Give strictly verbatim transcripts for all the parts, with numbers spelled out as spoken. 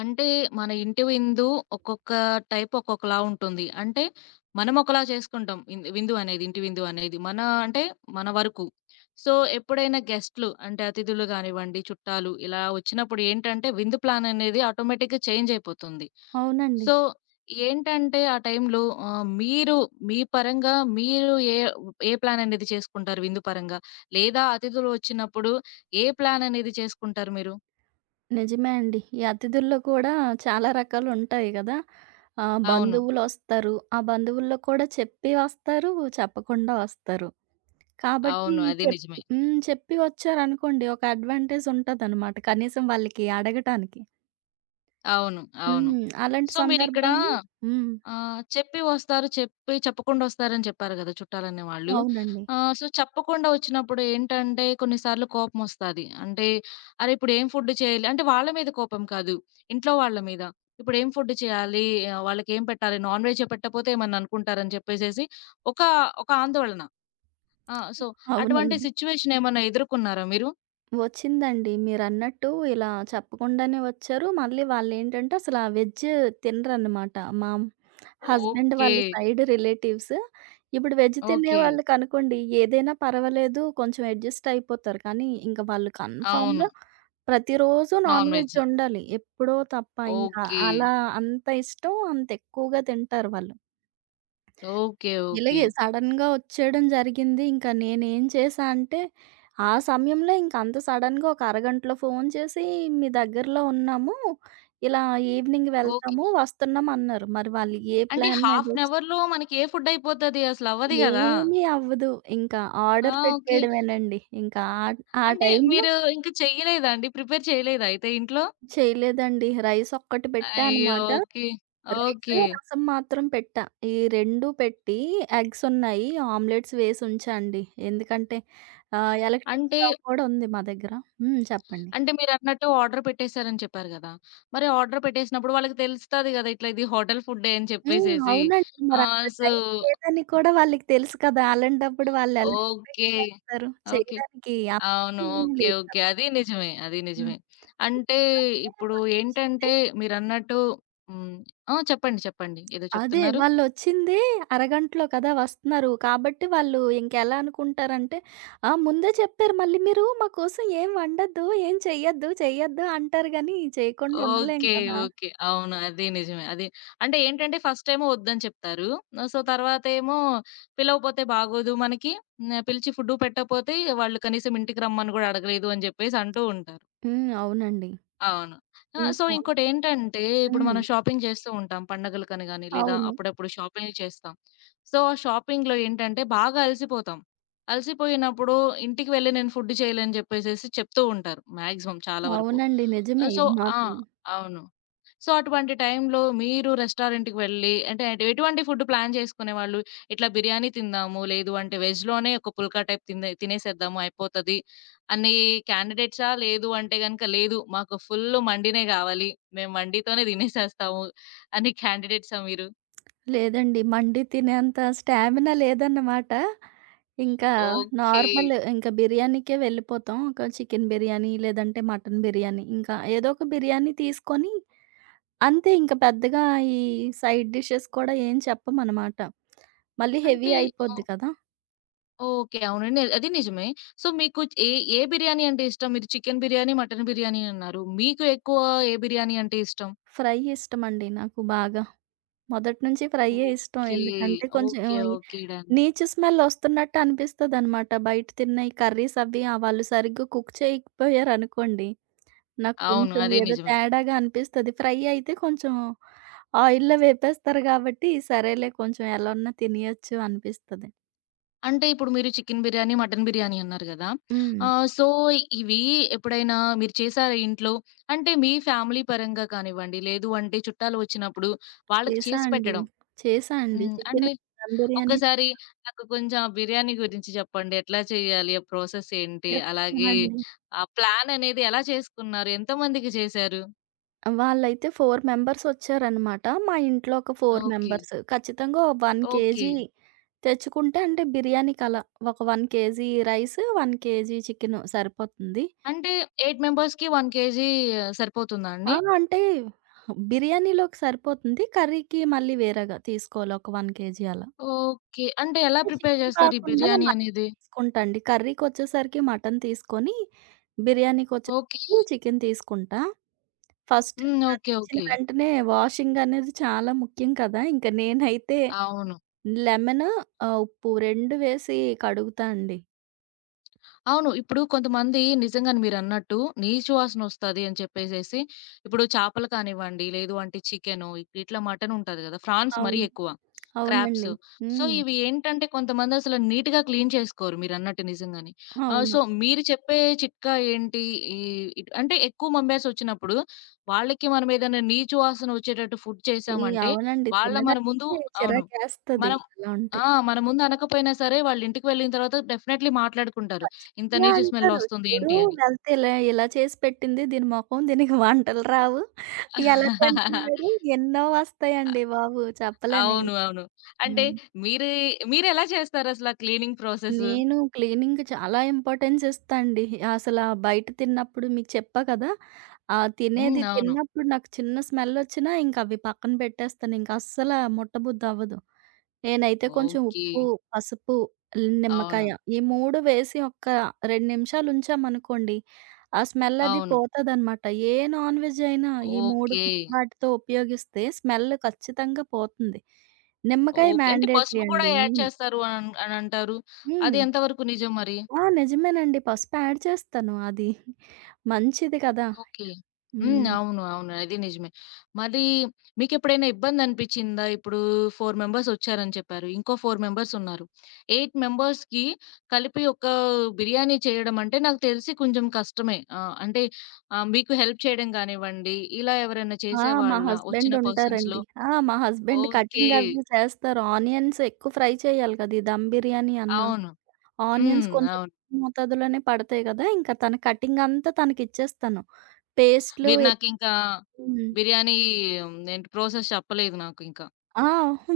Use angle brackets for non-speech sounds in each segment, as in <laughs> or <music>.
అంటే మన ఇంటి విందు ఒక్కొక్క టైప్ ఒక్కొక్కలా ఉంటుంది. అంటే మనం ఒకలా చేసుకుంటాం. ఇంద్ విందు అనేది, ఇంటి విందు అనేది. మన అంటే మన వరకు. సో, ఎప్పుడైనా గెస్ట్‌లు అంటే అతిథులు గానివ్వండి, చుట్టాలు ఇలా వచ్చినప్పుడు ఏంటంటే విందు ప్లాన్ అనేది ఆటోమేటిక్‌గా చేంజ్ అయిపోతుంది. అవునండి. సో, ఏంటంటే ఆ టైంలో ఆహ్, మీరు మీ పరంగా మీరు ఏ ఏ ప్లాన్ అనేది చేసుకుంటారు విందు పరంగా? లేదా అతిథులు వచ్చినప్పుడు ఏ ప్లాన్ అనేది చేసుకుంటారు మీరు? నిజమే అండి. ఈ అతిథుల్లో కూడా చాలా రకాలుంటాయి గదా! ఆహ్, అవును. బంధువులొస్తారు. ఆ బంధువుల్లో కూడా చెప్పి వస్తారు, చెప్పకుండా వస్తారు. కాబట్టి అవును. ఈ అది చెప్ నిజమే. హ్మ్. చెప్పి వచ్చారనుకోండి ఒక అడ్వాంటేజ్ ఉంటదనమాట. కనీసం వాళ్ళకి అడగటానికి. అవును. అవును. హ్మ్. అలాంటి సో, మీరిక్కడ సందర్భాలు హ్మ్. ఆహ్, చెప్పి వస్తారు, చెప్పి చెప్పకుండా వస్తారని చెప్పారు గదా! చుట్టాలనే వాళ్ళు. అవునండి. ఆహ్, సో, చెప్పకుండా వచ్చినప్పుడు ఏంటంటే కొన్నిసార్లు కోపమొస్తాది. అంటే, అరే! ఇప్పుడేం ఫుడ్ చేయాలి అంటే వాళ్ళ మీద కోపం కాదు, ఇంట్లో వాళ్ళ మీద. ఇప్పుడేం ఫుడ్ చేయాలి? ఆహ్, వాళ్ళకేం పెట్టాలి? నాన్ వెజే పెట్టకపోతే ఏమన్నా అనుకుంటారని చెప్పేసేసి ఒక, ఒక ఆందోళన. ఆ! సో, అటువంటి అవునండి. సిట్యుయేషన్ ఏమన్నా ఎదుర్కొన్నారా మీరు? వచ్చిందండి. మీరన్నట్టు ఇలా చెప్పకుండానే వచ్చారు. మళ్ళీ వాళ్ళేంటంటే అసల వెజ్ తినరనమాట. మా హస్బెండ్ ఓకే. వాళ్ళ సైడ్ రిలేటివ్స్. ఇప్పుడు వెజ్ ఓకే. తినేవాళ్ళకనుకోండి ఏదైనా పర్వాలేదు కొంచెం అడ్జస్ట్ అయిపోతారు. కానీ ఇంక వాళ్ళు అవును. కన్ఫర్మ్‌గా ప్రతిరోజు నాన్ నాన్‌వెజ్ వెజ్. ఉండాలి. ఎప్పుడో తప్ప ఇంకా ఓకే. అలా అంత ఇష్టం అంత ఎక్కువగా తింటారు వాళ్ళు. ఓకే. ఓకే. ఇలాగే సడెన్‌గా వచ్చేయడం జరిగింది. ఇంకా నేనేం చేశా అంటే ఆ సమయంలో ఇంక అంత సడెన్‌గా ఒక అరగంటలో ఫోను చేసి "మీ దగ్గరలో ఉన్నాము. ఇలా ఈవినింగ్ ఓకే. వెళ్తాము, వస్తున్నాం" అన్నారు. మరి వాళ్ళు ఏ అంటే ప్లాన్ మీద హాఫ్ అన్ అవర్‌లో మనకి ఏ ఫుడ్ అయిపోతది అసలు అవ్వదు గదా! ఏమీ అవ్వదు. ఇంకా ఆ! Order okay. పెట్టేయడమేనండి. ఇంకా ఆ ఆ అంటే టైంలో మీరు ఇంక చెయ్యలేదా అండి? ప్రిపేర్ చేయలేదా అయితే ఇంట్లో? చేయలేదండి. రైస్ ఒక్కటి పెట్టా అయ్యో! అనమాట. ఓకే. Rice, okay. రసం మాత్రం పెట్టా. ఈ రెండు పెట్టి ఎగ్స్ ఉన్నాయి. ఆమ్లెట్స్ వేసి ఉంచా అండి. ఎందుకంటే ఆహ్, ఎలక్ట్రిక్ అంటే, స్టవ్ కూడా ఉంది మా దగ్గర. హ్మ్. చెప్పండి. అంటే మీరన్నట్టు ఆర్డర్ పెట్టేసారని చెప్పారు గదా! మరి ఆర్డర్ పెట్టేసినప్పుడు వాళ్ళకి తెలుస్తది గదా! ఇట్లా ఇది హోటల్ ఫుడ్డే అని హ్మ్. చెప్పేసేసి. అవునండి. ఆ! మరక్కడ సో. టైం లేదని కూడా వాళ్ళకి తెలుసు కదా! అలాంటప్పుడు వాళ్ళు ఎలా ఎక్స్‌పెక్ట్ ఓకే. చేస్తారు? ఓకే. చేయడానికి అవును. Option okay. లేదు. ఓకే. అది నిజమే. అది నిజమే. హ్మ్. అంటే అంటే ఇప్పుడు వచ్చింది ఏంటంటే మీరన్నట్టు హ్మ్. ఆ! చెప్పండి. చెప్పండి. ఏదో అదే. చెప్తున్నారు? వాళ్ళొచ్చిందే అరగంటలో కదా వస్తున్నారు. కాబట్టి వాళ్ళు ఇంకెలా అనుకుంటారంటే, ఆ! ముందే చెప్పారు మళ్ళీ మీరు మా కోసం ఏం వండొద్దు, ఏం చెయ్యొద్దు, చెయ్యొద్దు అంటారు గానీ చేయకుండా ఉండలేం ఓకే. కదా! ఓకే. అవును. అది నిజమే. అది అంటే ఏంటంటే ఫస్ట్ ఏమో వద్దని చెప్తారు. సో, తర్వాతేమో పిలవపోతే బాగోదు మనకి. హ్మ్. పిలిచి ఫుడ్డు పెట్టకపోతే వాళ్ళు కనీసం ఇంటికి రమ్మని గూడా అడగలేదు అని జెప్పేసి అంటూ ఉంటారు. హ్మ్. అవునండి. అవును. ఆ! సో, ఇంకా ఇంకోటేంటంటే, ఇప్పుడు హ్మ్. మనం షాపింగ్ చేస్తూ ఉంటాం. పండగలకని గాని, లేదా అవును. అప్పుడప్పుడు షాపింగ్‌లు చేస్తాం. సో, ఆ షాపింగ్‌లో ఏంటంటే, బాగా అలసిపోతాం. అలసిపోయినప్పుడు ఇంటికి వెళ్లి నేను ఫుడ్ చేయలేని చెప్పేసేసి చెప్తూ ఉంటారు. మాక్సిమం చాలా వరకు. అవునండి. ఆ, నిజమే సో. ఇది ఆ! మాత్రం. అవును. సో, అటువంటి టైంలో మీరు రెస్టారెంట్‌కి వెళ్ళి అంటే ఎటు ఎటువంటి ఫుడ్ ప్లాన్ చేసుకునేవాళ్ళు? ఇట్లా బిర్యానీ తిందాము, లేదు అంటే వెజ్‌లోనే ఒక పుల్కా టైప్ తిందే తినేసేద్దాము అయిపోతది అనే క్యాండిడేట్సా? లేదు అంటే గనుక లేదు మాకు ఫుల్ మండినే గావాలి. మేము మండితోనే తినేసేస్తాము అని క్యాండిడేట్సా మీరు? లేదండి. మండి తినేంత స్టామినా లేదన్నమాట. ఇంకా ఓకే. నార్మల్ ఇంకా బిర్యానీకే వెళ్ళిపోతాం. ఒక చికెన్ బిర్యానీ లేదంటే మటన్ బిర్యానీ. ఇంకా ఏదో ఒక బిర్యానీ తీసుకొని అంతే ఇంక పెద్దగా ఈ సైడ్ డిషెస్ కూడా ఏం చెప్పమనమాట. మళ్ళీ హెవీ అంటే అయిపోద్ది ఆహ్, కదా! ఓకే. అవునండి. అది నిజమే. సో, మీకు ఏ ఏ బిర్యానీ అంటే ఇష్టం? మీరు చికెన్ బిర్యానీ, మటన్ బిర్యానీ అన్నారు. మీకు ఎక్కువ ఏ బిర్యానీ అంటే ఇష్టం? ఫ్రై ఇష్టమండి నాకు బాగా. మొదటి నుంచి ఫ్రైయే ఇష్టం. ఓకే. ఎందుకంటే కొంచెం ఓకే. ఈ ఓకే. డన్. నీచు స్మెల్ వస్తున్నట్టు అనిపిస్తదనమాట. బయట తిన్న ఈ కర్రీస్ అవి ఆహ్, వాళ్ళు సరిగ్గా కుక్ చేయకపోయారనుకోండి, నాకు అవును. కొంచెం అదే ఏదో నిజమే. తేడాగా అనిపిస్తది. ఫ్రై అయితే కొంచెం ఆయిల్‌లో వేపేస్తారు కాబట్టి, సరేలే కొంచెం ఎలానో తినేయొచ్చు అనిపిస్తది. అంటే ఇప్పుడు మీరు చికెన్ బిర్యానీ, మటన్ బిర్యానీ అన్నారు గదా! హ్మ్. ఆహ్, సో, ఇవి ఎప్పుడైనా మీరు చేసారా ఇంట్లో? అంటే మీ ఫ్యామిలీ పరంగా కానివ్వండి, లేదు అంటే చుట్టాలు వచ్చినప్పుడు వాళ్ళకి చేశా చేసి అండి. పెట్టడం. చేశా అండి. హ్మ్. చికెన్ అంటే దమ్ బిర్యానీ ఒక్కసారి నాకు కొంచెం ఆ బిర్యానీ గురించి చెప్పండి. ఎట్లా చేయాలి? ఆ ప్రాసెస్ ఏంటి? చెప్తాను అలాగే అండి. ఆ ప్లాన్ అనేది ఎలా చేసుకున్నారు? ఎంతమందికి చేశారు? వాళ్ళైతే నలుగురు మెంబర్స్ వచ్చారనమాట. మా ఇంట్లో ఒక నలుగురు ఓకే. మెంబర్స్. ఖచ్చితంగా ఒక ఓకే. కేజీ తెచ్చుకుంటే అంటే బిర్యానీకలా ఒక 1 కేజీ రైస్, ఒక కేజీ చికెను సరిపోతుంది. అంటే ఎనిమిది మెంబర్స్‌కి ఒక కేజీ సరిపోతుందా అండి? ఆ! అంటే బిర్యానీలోకి సరిపోతుంది. కర్రీకి మళ్ళీ వేరేగా తీసుకోవాలి ఒక 1 కేజీ అలా. ఓకే. అంటే ఎలా అంటే ప్రిపేర్ చికెన్ చేస్తారు ఈ కాకుండా బిర్యానీ మటన్ అనేది? తీసుకుంటా అండి. కర్రీకొచ్చేసరికి మటన్ తీసుకొని, ఓకే. బిర్యానీకొచ్చేసరికి చికెన్ తీసుకుంటా. ఫస్ట్ హ్మ్. ఇంకా ఓకే. తెచ్చిన ఓకే. వెంటనే వాషింగ్ అనేది చాలా ముఖ్యం కదా! ఇంక నేనైతే అవును. లెమన్, ఆహ్, ఉప్పు రెండు వేసి కడుగుతా అండి. అవును. ఇప్పుడు కొంతమంది నిజంగానే మీరన్నట్టు నీచు వాసనొస్తది అని చెప్పేసేసి, ఇప్పుడు చేపలు కానివ్వండి, లేదు అంటే చికెను, ఇట్లా మటనుంటది గదా! ఫ్రాన్స్ మరీ అవును. ఎక్కువ. క్రాబ్స్. అవునండి. సో, హ్మ్. ఇవి ఏంటంటే కొంతమందసలు నీట్‌గా క్లీన్ చేసుకోరు మీరన్నట్టు నిజంగానే. ఆహ్, సో, అవును. మీరు చెప్పే చిట్కా ఏంటి? ఈ ఇట్ అంటే ఎక్కువ మెంబర్సొచ్చినప్పుడు వాళ్ళకి మనమేదైనా నీచు వాసన ఒచ్చేటట్టు ఫుడ్ ఈ చేశామంటే, అవునండి. వాళ్ళ మన ముందు. తినడానికి అవును. మన చిరాకేస్తది అలా ఉంటే. ఆ! మన ముందు అనకపోయినా సరే వాళ్ళింటికి వెళ్ళిన తర్వాత డెఫినైట్‌లీ మాట్లాడుకుంటారు. ఇంత ఖచ్చితంగా నీచు స్మెల్ అంటారు. వస్తుంది "చూడు ఏంటి అని. వెళ్తే ఇలా ఇలా చేసి పెట్టింది దీని మొఖం దీనికి వంటలు రావు. ఎలా తింటున్నాడు." ఎన్నో వస్తాయండి బాబు చెప్పలేమింక. అవును. అవును. అంటే హ్మ్. మీరే మీరెలా చేస్తారసల క్లీనింగ్ ప్రాసెసు? నేను క్లీనింగ్‌కి చాలా ఇంపార్టెన్స్ ఇస్తా అండి. అసల బయట తిన్నప్పుడు మీకు చెప్పా కదా! ఆ తినేది హ్మ్. అవును. తిన్నప్పుడు నాకు చిన్న స్మెల్లొచ్చినా ఇంక అవి పక్కన పెట్టేస్తాను. ఇంక అస్సల ముట్టబుద్దవ్వదు. నేనైతే కొంచెం ఓకే. ఉప్పు, పసుపు, అవును. నిమ్మకాయ ఈ మూడు వేసి ఒక్క రెండు నిమిషాలు ఉంచామనుకోండి, ఆ స్మెల్ అది అవును. పోతదనమాట. ఏ నాన్ వెజ్ అయినా ఈ మూడు ఓకే. వాటితో ఉపయోగిస్తే స్మెల్ ఖచ్చితంగా పోతుంది. నిమ్మకాయ ఓకే. అంటే మ్యాండేటరీ పసుపు కూడా అండి. యాడ్ హ్మ్. చేస్తారు అన్ అనంటారు. అది హ్మ్. ఎంతవరకు నిజం మరి? ఆ! నిజమేనండి. పసుపు యాడ్ చేస్తాను. అది మంచిది కదా! ఓకే. హ్మ్. హ్మ్. అవును. అవును. అది నిజమే. మరి మీకెప్పుడైనా ఇబ్బందనిపిచ్చిందా? ఇప్పుడు నలుగురు మెంబర్స్ వచ్చారని చెప్పారు. ఇంకో నలుగురు మెంబర్స్ ఉన్నారు. ఎనిమిది మెంబర్స్‌కి కలిపి ఒక బిర్యానీ చేయడం అంటే నాకు తెలిసి కొంచెం కష్టమే. ఆహ్, అంటే ఆహ్, మీకు హెల్ప్ చేయడం గానివ్వండి, ఇలా ఎవరైనా ఆ! మా చేసేవాళ్ళా వచ్చిన హస్బెండ్ పర్సన్స్‌లో? ఉంటారండి. ఆ! మా హస్బెండ్ ఓకే. కటింగ్ అవి చేస్తారు. ఆనియన్స్ ఎక్కువ ఫ్రై చేయాలి కదా! ఈ దమ్ బిర్యానీ అన్నా. అవును. ఆనియన్స్ హ్మ్. కొంచెం అవును. ఎక్కువ మోతాదులోనే పడతాయి కదా! ఇంకా తన కటింగ్ అంతా తనకిచ్చేస్తాను. పేస్టులు మీరు నాకింకా హ్మ్. బిర్యానీ హ్మ్, ఏంటి ప్రాసెస్ చెప్పలేదు నాకింక. ఆ!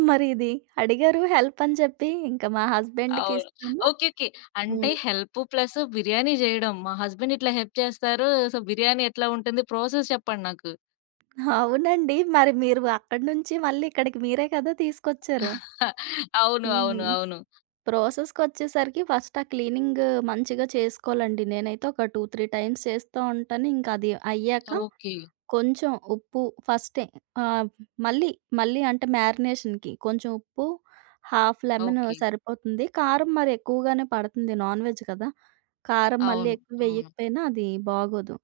మరి ఇది అడిగారు హెల్ప్ అని చెప్పి ఇంకా మా హస్బెండ్‌కి అవును. ఇస్తాను. ఓకే. ఓకే. అంటే హ్మ్. హెల్ప్ ప్లస్ బిర్యానీ జేయడం. మా హస్బెండ్ ఇట్లా హెల్ప్ చేస్తారు. సో, బిర్యానీ ఎట్లా ఉంటుంది? ప్రాసెస్ చెప్పండి నాకు. అవునండి. మరి మీరు అక్కడి నుంచి మళ్ళీ ఇక్కడికి మీరే కదా తీసుకొచ్చారు. <laughs> అవును. హ్మ్. అవును. అవును. ప్రాసెస్‌కొచ్చేసరికి ఫస్ట్ ఆ క్లీనింగ్ మంచిగా చేసుకోవాలండి. నేనైతే ఒక రెండు, మూడు టైమ్స్ చేస్తా ఉంటాను. ఇంక అది అయ్యాక ఓకే. కొంచెం ఉప్పు ఫస్టే ఆహ్, మళ్ళీ, మళ్ళీ అంటే మ్యారినేషన్‌కి కొంచెం ఉప్పు, హాఫ్ లెమన్ ఓకే. సరిపోతుంది. కారం మరి ఎక్కువగానే పడుతుంది నాన్ వెజ్ కదా! కారం మళ్ళీ అవును. ఎక్కువ అవును. వేయకపోయినా అది బాగోదు.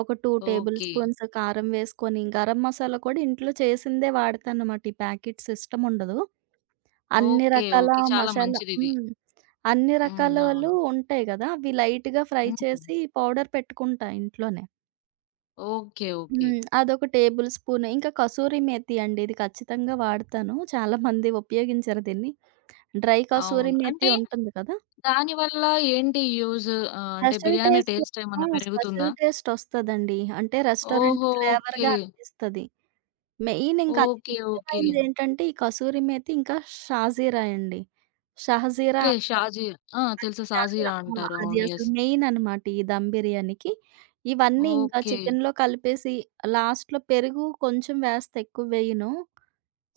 ఒక రెండు టేబుల్ ఓకే. స్పూన్స్ కారం వేసుకొని, గరం మసాలా కూడా ఇంట్లో చేసిందే వాడతానన్నమాట. ఈ ప్యాకెట్స్ ఇష్టముండదు. అన్ని ఓకే. రకాల ఓకే. చాలా మసాలా మంచిదిది. హ్మ్. అన్ని రకాల హ్మ్. అవును. వాళ్ళు ఉంటాయి గదా! అవి లైట్‌గా ఫ్రై హ్మ్. చేసి పౌడర్ పెట్టుకుంటా ఇంట్లోనే. ఓకే. ఓకే. హ్మ్. అదొక టేబుల్ స్పూన్. ఇంకా కసూరి మేతి అండి. ఇది ఖచ్చితంగా వాడతాను. చాలా మంది ఉపయోగించరు దీన్ని. డ్రై కసూరి అవును. మేతి అంటే ఉంటుంది కదా! దానివల్ల ఏంటి యూజ్? ఆహ్, అంటే స్పెషల్ బిర్యానీ టేస్ట్ టేస్ట్ ఆ! ఏమన్నా పెరుగుతుందా? స్పెషల్ టేస్ట్ ఒస్తదండి. అంటే రెస్టారెంట్ ఓహో! ఓకే. ఫ్లేవర్‌గా అనిపిస్తది. మెయిన్ ఇంకా అతి ఓకే. ఓకే. ముఖ్యమైనదేంటంటే ఈ కసూరి మేతి ఇంకా షాజీరా అండి. షహజీరా ఓకే. షాజీరా. ఆ! అది తెలుసు. చాలా సాజీరా ఆ! అంటారు. అది అవును. అసలు యెస్. మెయిన్ అన్నమాట ఈ దమ్ బిర్యానీకి. ఇవన్నీ ఇంకా ఓకే. చికెన్‌లో కలిపేసి లాస్ట్‌లో పెరుగు కొంచెం వేస్తా ఎక్కువ వేయను.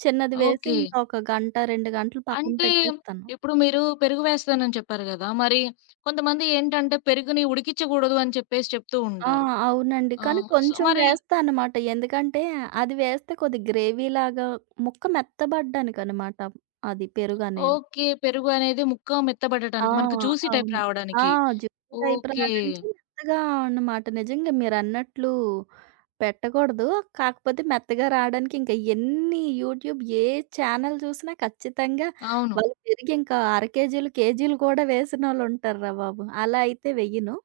చిన్నది వేసి ఓకే. ఇంకా ఒక గంట, రెండు గంటలు పక్కన అంటే పెట్టేస్తాను. ఇప్పుడు మీరు పెరుగు వేస్తానని చెప్పారు గదా! మరి కొంతమంది ఏంటంటే పెరుగుని ఉడికిచ్చకూడదు అని చెప్పేసి చెప్తూ ఆ! ఉంటారు. అవునండి. కానీ ఆహ్, సో, కొంచెం మరి వేస్తా అన్నమాట. ఎందుకంటే అది వేస్తే కొద్దిగా గ్రేవీలాగా ముక్క మెత్తబడ్డానికనమాట అది పెరుగనేది. ఓకే. పెరుగు అనేది ముక్క ఆ! మెత్తబడటానికి మనకు జ్యూసీ టైప్ అవును. ఆ! రావడానికి. జుట్టు టైప్ ఓకే. రావడానికి మెత్తగా అన్నమాట. నిజంగా మీరన్నట్లు పెట్టకూడదు. కాకపోతే మెత్తగా రావడానికి ఇంకా ఎన్ని యూట్యూబ్ ఏ ఛానల్ చూసినా ఖచ్చితంగా అవును. వాళ్ళు పెరిగి ఇంకా అర కేజీలు, కేజీలు కూడా వేసినోళ్ళుంటారురా బాబు! అలా అయితే వెయ్యను.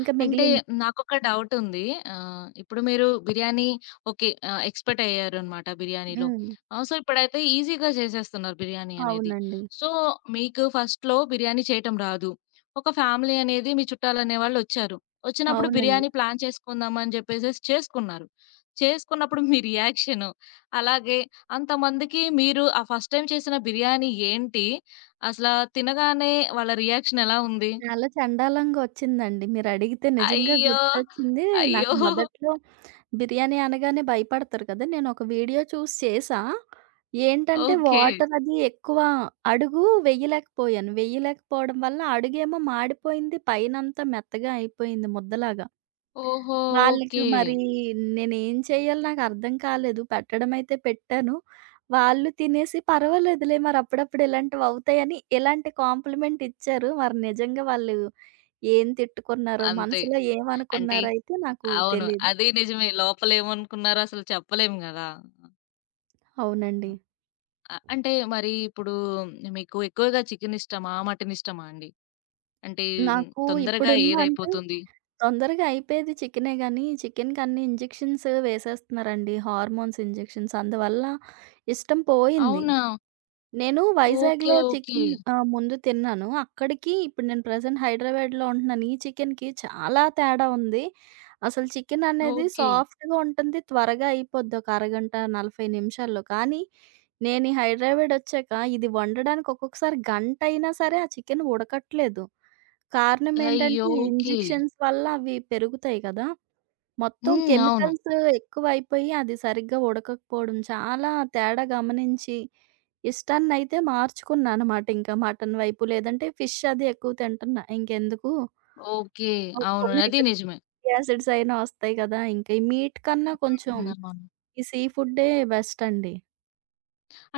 ఇంకా అంటే మిగిలింది నాకొక డౌటుంది. ఆహ్, ఇప్పుడు మీరు బిర్యానీ ఓకే. ఆహ్, ఎక్స్‌పర్ట్ అయ్యారనమాట బిర్యానీలో. హ్మ్. ఆహ్, సో, ఇప్పుడైతే ఈజీగా చేసేస్తున్నారు బిర్యానీ అనేది. అవునండి. సో, మీకు ఫస్ట్‌లో బిర్యానీ చేయటం రాదు. ఒక ఫ్యామిలీ అనేది మీ చుట్టాలనేవాళ్ళొచ్చారు. వచ్చినప్పుడు అవునండి. బిర్యానీ ప్లాన్ చేసుకుందామని జెప్పేసేసి చేసుకున్నారు. చేసుకున్నప్పుడు మీ రియాక్షను, అలాగే అంతమందికి మీరు ఆ ఫస్ట్ టైమ్ చేసిన బిర్యానీ ఏంటి? అసలా తినగానే వాళ్ళ రియాక్షనెలా ఉంది? చాలా చండాలంగొచ్చిందండి. మీరడిగితే నిజంగా అయ్యో! గుర్తొచ్చింది. నాకు అయ్యో! మొదట్లో బిర్యానీ అనగానే భయపడతారు కదా! నేనొక వీడియో చూసి చేశా. ఏంటంటే ఓకే. వాటర్ అది ఎక్కువ అడుగు వెయ్యలేకపోయాను. వెయ్యలేకపోవడం వల్ల అడుగేమో మాడిపోయింది. పైనంతా మెత్తగా అయిపోయింది ముద్దలాగా. ఓహో! ఓకే. వాళ్ళకి మరి నేనేం చేయాలో నాకర్థం కాలేదు. పెట్టడమైతే పెట్టాను. వాళ్ళు తినేసి పర్వాలేదులే మరప్పుడప్పుడు ఇలాంటివవుతాయని ఇలాంటి కాంప్లిమెంట్ ఇచ్చారు. మరి నిజంగా వాళ్ళు ఏం తిట్టుకున్నారో, అంతే. మనసులో అంటే ఏమనుకున్నారైతే నాకు అవును. తెలీదు. అది నిజమే. లోపలేమనుకున్నారో అసలు చెప్పలేము గదా! అవునండి. అ అంటే మరి ఇప్పుడు మీకు ఎక్కువగా చికెన్ ఇష్టమా? మటన్ ఇష్టమా అండి? అంటే నాకు తొందరగా ఇప్పుడున్న అంటే ఏదైపోతుంది? తొందరగా అయిపోయేది చికెనే గానీ, చికెన్‌కన్ని ఇంజెక్షన్స్ వేసేస్తున్నారండి. హార్మోన్స్ ఇంజెక్షన్స్ అందువల్ల ఇష్టం పోయింది. అవునా? నేను ఓకే. వైజాగ్‌లో ఓకే. చికెన్ ఆహ్, ముందు తిన్నాను. అక్కడికి ఇప్పుడు నేను ప్రెజెంట్ హైదరాబాద్‌లో ఉంటున్నాను. ఈ చికెన్‌కి చాలా తేడా ఉంది. అసలు చికెన్ అనేది ఓకే. సాఫ్ట్‌గా ఉంటుంది. త్వరగా అయిపోద్ది. ఒక అరగంట, నలభై నిమిషాల్లో. కానీ నేను ఈ హైదరాబాద్ వచ్చాక ఇది వండడానికి ఒక్కొక్కసారి గంట అయినా సరే ఆ చికెన్ ఉడకట్లేదు. కారణం ఏంటంటే అయ్యో! ఈ ఓకే. ఇంజెక్షన్స్ వల్ల అవి పెరుగుతాయి కదా! మొత్తం హ్మ్. అవును. కెమికల్స్ ఎక్కువైపోయి అది సరిగ్గా ఉడకకపోవడం చాలా తేడా గమనించి ఇష్టాన్నయితే మార్చుకున్నానమాట ఇంకా మటన్ వైపు. లేదంటే ఫిష్ అది ఎక్కువ తింటున్నా. ఇంకెందుకు ఓకే. అవును. అది ఒమెగా త్రీ నిజమే. యాసిడ్స్ అయినా వస్తాయి గదా! ఇంకా ఈ మీట్ కన్నా కొంచెం హ్మ్. అవును. ఈ సీ ఫుడ్డే బెస్ట్ అండి.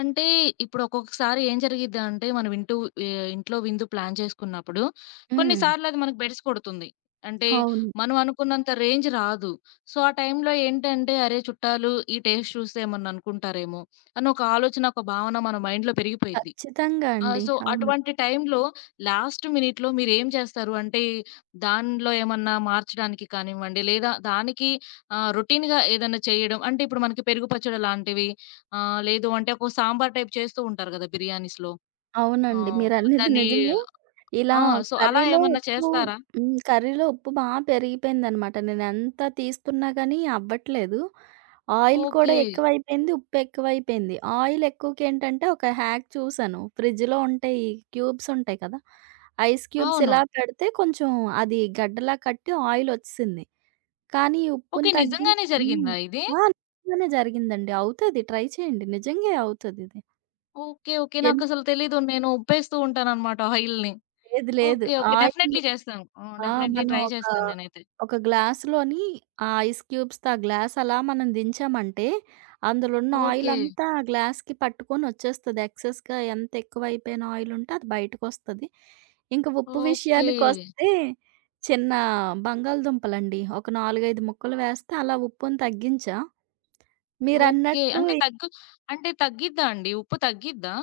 అంటే ఇప్పుడు ఒక్కొక్కసారి ఏం జరిగిద్ది అంటే మనం ఇంటూ ఆహ్, ఇంట్లో విందు ప్లాన్ చేసుకున్నప్పుడు హ్మ్. కొన్నిసార్లు అది మనకు బెడిసి కొడుతుంది. అంటే అవును. మనం అనుకున్నంత రేంజ్ రాదు. సో, ఆ టైంలో ఏంటంటే అరే! చుట్టాలు ఈ టేస్ట్ చూసి ఏమన్నా అనుకుంటారేమో అని ఒక ఆలోచన, ఒక భావన మన మైండ్‌లో పెరిగిపోయిద్ది. ఖచ్చితంగా ఆ! అండి. సో, అవును. అటువంటి టైంలో లాస్ట్ మినిట్‌లో మీరేం చేస్తారు? అంటే దానిలో ఏమన్నా మార్చడానికి కానివ్వండి, లేదా దానికి ఆహ్, రొటీన్‌గా ఏదైనా చేయడం అంటే ఇప్పుడు మనకి పెరుగు పచ్చడి లాంటివి ఆహ్, లేదు అంటే ఒక సాంబార్ టైప్ చేస్తూ ఉంటారు కదా! బిర్యానీస్‌లో. అవునండి. ఆహ్, మీరనేది దాన్ని నిజమే. ఇలా ఆ! సో, అలా కర్రీలో ఏమన్నా ఉప్పు చేస్తారా? హ్మ్. కర్రీలో ఉప్పు బా పెరిగిపోయిందనమాట. నేనెంత తీస్తున్నా గానీ అవ్వట్లేదు. ఆయిల్ కూడా ఓకే. ఎక్కువైపోయింది, ఉప్పు ఎక్కువైపోయింది. ఆయిల్ ఎక్కువకేంటంటే ఒక హ్యాక్ చూసాను. ఫ్రిడ్జ్‌లో ఉంటే ఈ క్యూబ్స్ ఉంటాయి కదా! ఐస్ క్యూబ్స్ అవును. ఇలా పెడితే కొంచెం అది గడ్డలా కట్టి ఆయిలొచ్చేసింది. కానీ ఓకే. ఉప్పుని తగ్గిం నిజంగానే హ్మ్. జరిగిందా ఇది? ఆ! నిజంగానే జరిగిందండి. అవుతది. ట్రై చేయండి. నిజంగే అవుతదిది. ఓకే. ఓకే. ఎందుకు నాకసలు తెలీదు. నేను ఉప్పేస్తూ ఉంటానన్నమాట ఆయిల్‌ని. లేదు లేదు. ఓకే. ఓకే. ఆయిల్ డెఫినైట్‌లీ చేస్తాను. ఆ! ఆ! డెఫినైట్‌లీ మనం ట్రై ఒక, చేస్తాను నేనైతే. ఒక గ్లాస్‌లోని ఆ ఐస్ క్యూబ్స్‌తో ఆ గ్లాస్ అలా మనం దించామంటే, అందులో ఉన్న ఓకే. ఆయిలంతా ఆ గ్లాస్‌కి పట్టుకొని వచ్చేస్తది. ఎక్సెస్‌గా ఎంత ఎక్కువ అయిపోయిన ఆయిలుంటే అది బయటకొస్తది. ఇంక ఉప్పు ఓకే. విషయానికొస్తే, చిన్న బంగాళదుంపలండి. ఒక నాలుగు, ఐదు ముక్కలు వేస్తే అలా ఉప్పుని తగ్గించా. ఓకే. మీరన్నట్లు అంటే తగ్గు అంటే తగ్గిద్దా అండి? ఉప్పు తగ్గిద్దా?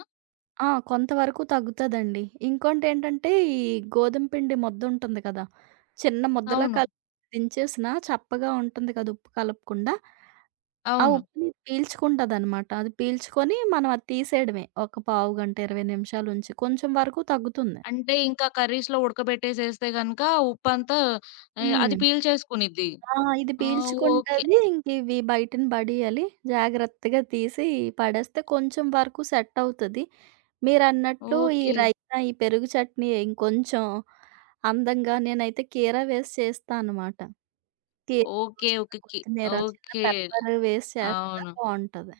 ఆ! కొంతవరకు తగ్గుతదండి. ఇంకోటేంటంటే, ఈ గోధుమ పిండి ముద్దుంటుంది కదా! చిన్న ముద్దలా అవును. కలిపి దించేసినా చప్పగా ఉంటుంది కదా! ఉప్పు కలపకుండా. ఆ అవును. ఉప్పుని పీల్చుకుంటదనమాట. అది పీల్చుకొని మనం అది తీసేయడమే. ఒక పావుగంట, ఇరవై నిమిషాలుంచి కొంచెం వరకు తగ్గుతుంది. అంటే ఇంకా కర్రీస్‌లో ఉడకబెట్టేసేస్తే గనక ఉప్పంతా ఆహ్, అది హ్మ్. పీల్ చేసుకునిద్ది. ఆ! ఇది ఆ! ఓకే. పీల్చుకుంటది. ఇంకివి బయటన పడేయాలి. జాగ్రత్తగా తీసి పడేస్తే కొంచెం వరకు సెట్ అవుతది. మీరన్నట్లు ఈ ఓకే. రైతా, ఈ పెరుగు చట్నీ ఇంకొంచెం అందంగా నేనైతే కీర వేసి చేస్తా అనమాట. కీర, ఓకే. చిన్న ఓకే. కి కొత్తిమీర, చిన్న ఓకే. పెప్పర్ వేసి చేస్తే అవును. బావుంటది.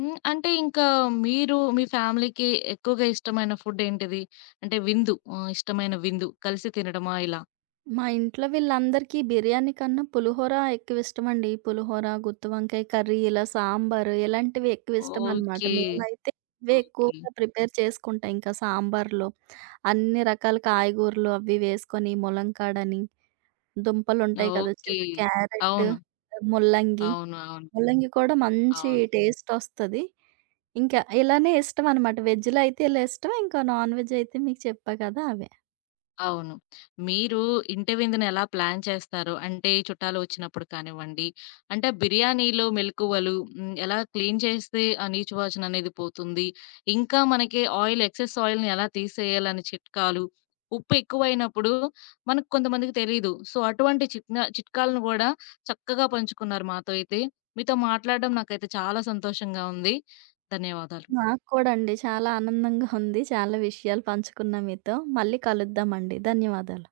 హ్మ్. అంటే ఇంకా మీరు మీ ఫ్యామిలీకి ఎక్కువగా ఇష్టమైన ఫుడ్ ఏంటిది? అంటే విందు ఆహ్, ఇష్టమైన విందు కలిసి తినడమా ఇలా? మా ఇంట్లో వీళ్ళందరికీ బిర్యానీ కన్నా పులిహోర ఎక్కువిష్టమండి. పులిహోర, గుత్తి వంకాయ కర్రీ, ఇలా సాంబారు ఇలాంటివి ఎక్కువిష్టమనమాట. ఓకే. మేమైతే ఇవే ఓకే. ఎక్కువగా ప్రిపేర్ చేసుకుంటా. ఇంకా సాంబార్‌లో అన్ని రకాల కాయగూరలు అవి వేసుకొని, ములంకాడని, దుంపలుంటాయి కదా! ఓకే. చిన్న క్యారెట్, అవును. ముల్లంగి. అవును. అవును. ముల్లంగి కూడా మంచి అవును. టేస్టొస్తది. ఇంకా ఇలానే ఇష్టమనమాట. వెజ్‌లో అయితే ఇలా ఇష్టం. ఇంకా నాన్ వెజ్ అయితే మీకు చెప్పా కదా! అవి. అవును. మీరు ఇంటి విందుని ఎలా ప్లాన్ చేస్తారు? అంటే ఈ చుట్టాలు వచ్చినప్పుడు కానివ్వండి, అంటే బిర్యానీలో మెళకువలు హ్మ్, ఎలా క్లీన్ చేస్తే ఆ నీచువాచన అనేది పోతుంది? ఇంకా మనకి ఆయిల్ ఎక్సెస్ ఆయిల్‌ని ఎలా తీసేయాలని చిట్కాలు, ఉప్పు ఎక్కువైనప్పుడు మనకు కొంతమందికి తెలీదు. సో, అటువంటి చిట్నా చిట్కాలను గూడా చక్కగా పంచుకున్నారు మాతో అయితే. మీతో మాట్లాడడం నాకైతే చాలా సంతోషంగా ఉంది. ధన్యవాదాలు. నాకు కూడా అండి. చాలా ఆనందంగా ఉంది. చాలా విషయాలు పంచుకున్నా మీతో. మళ్ళీ కలుద్దామండి. ధన్యవాదాలు.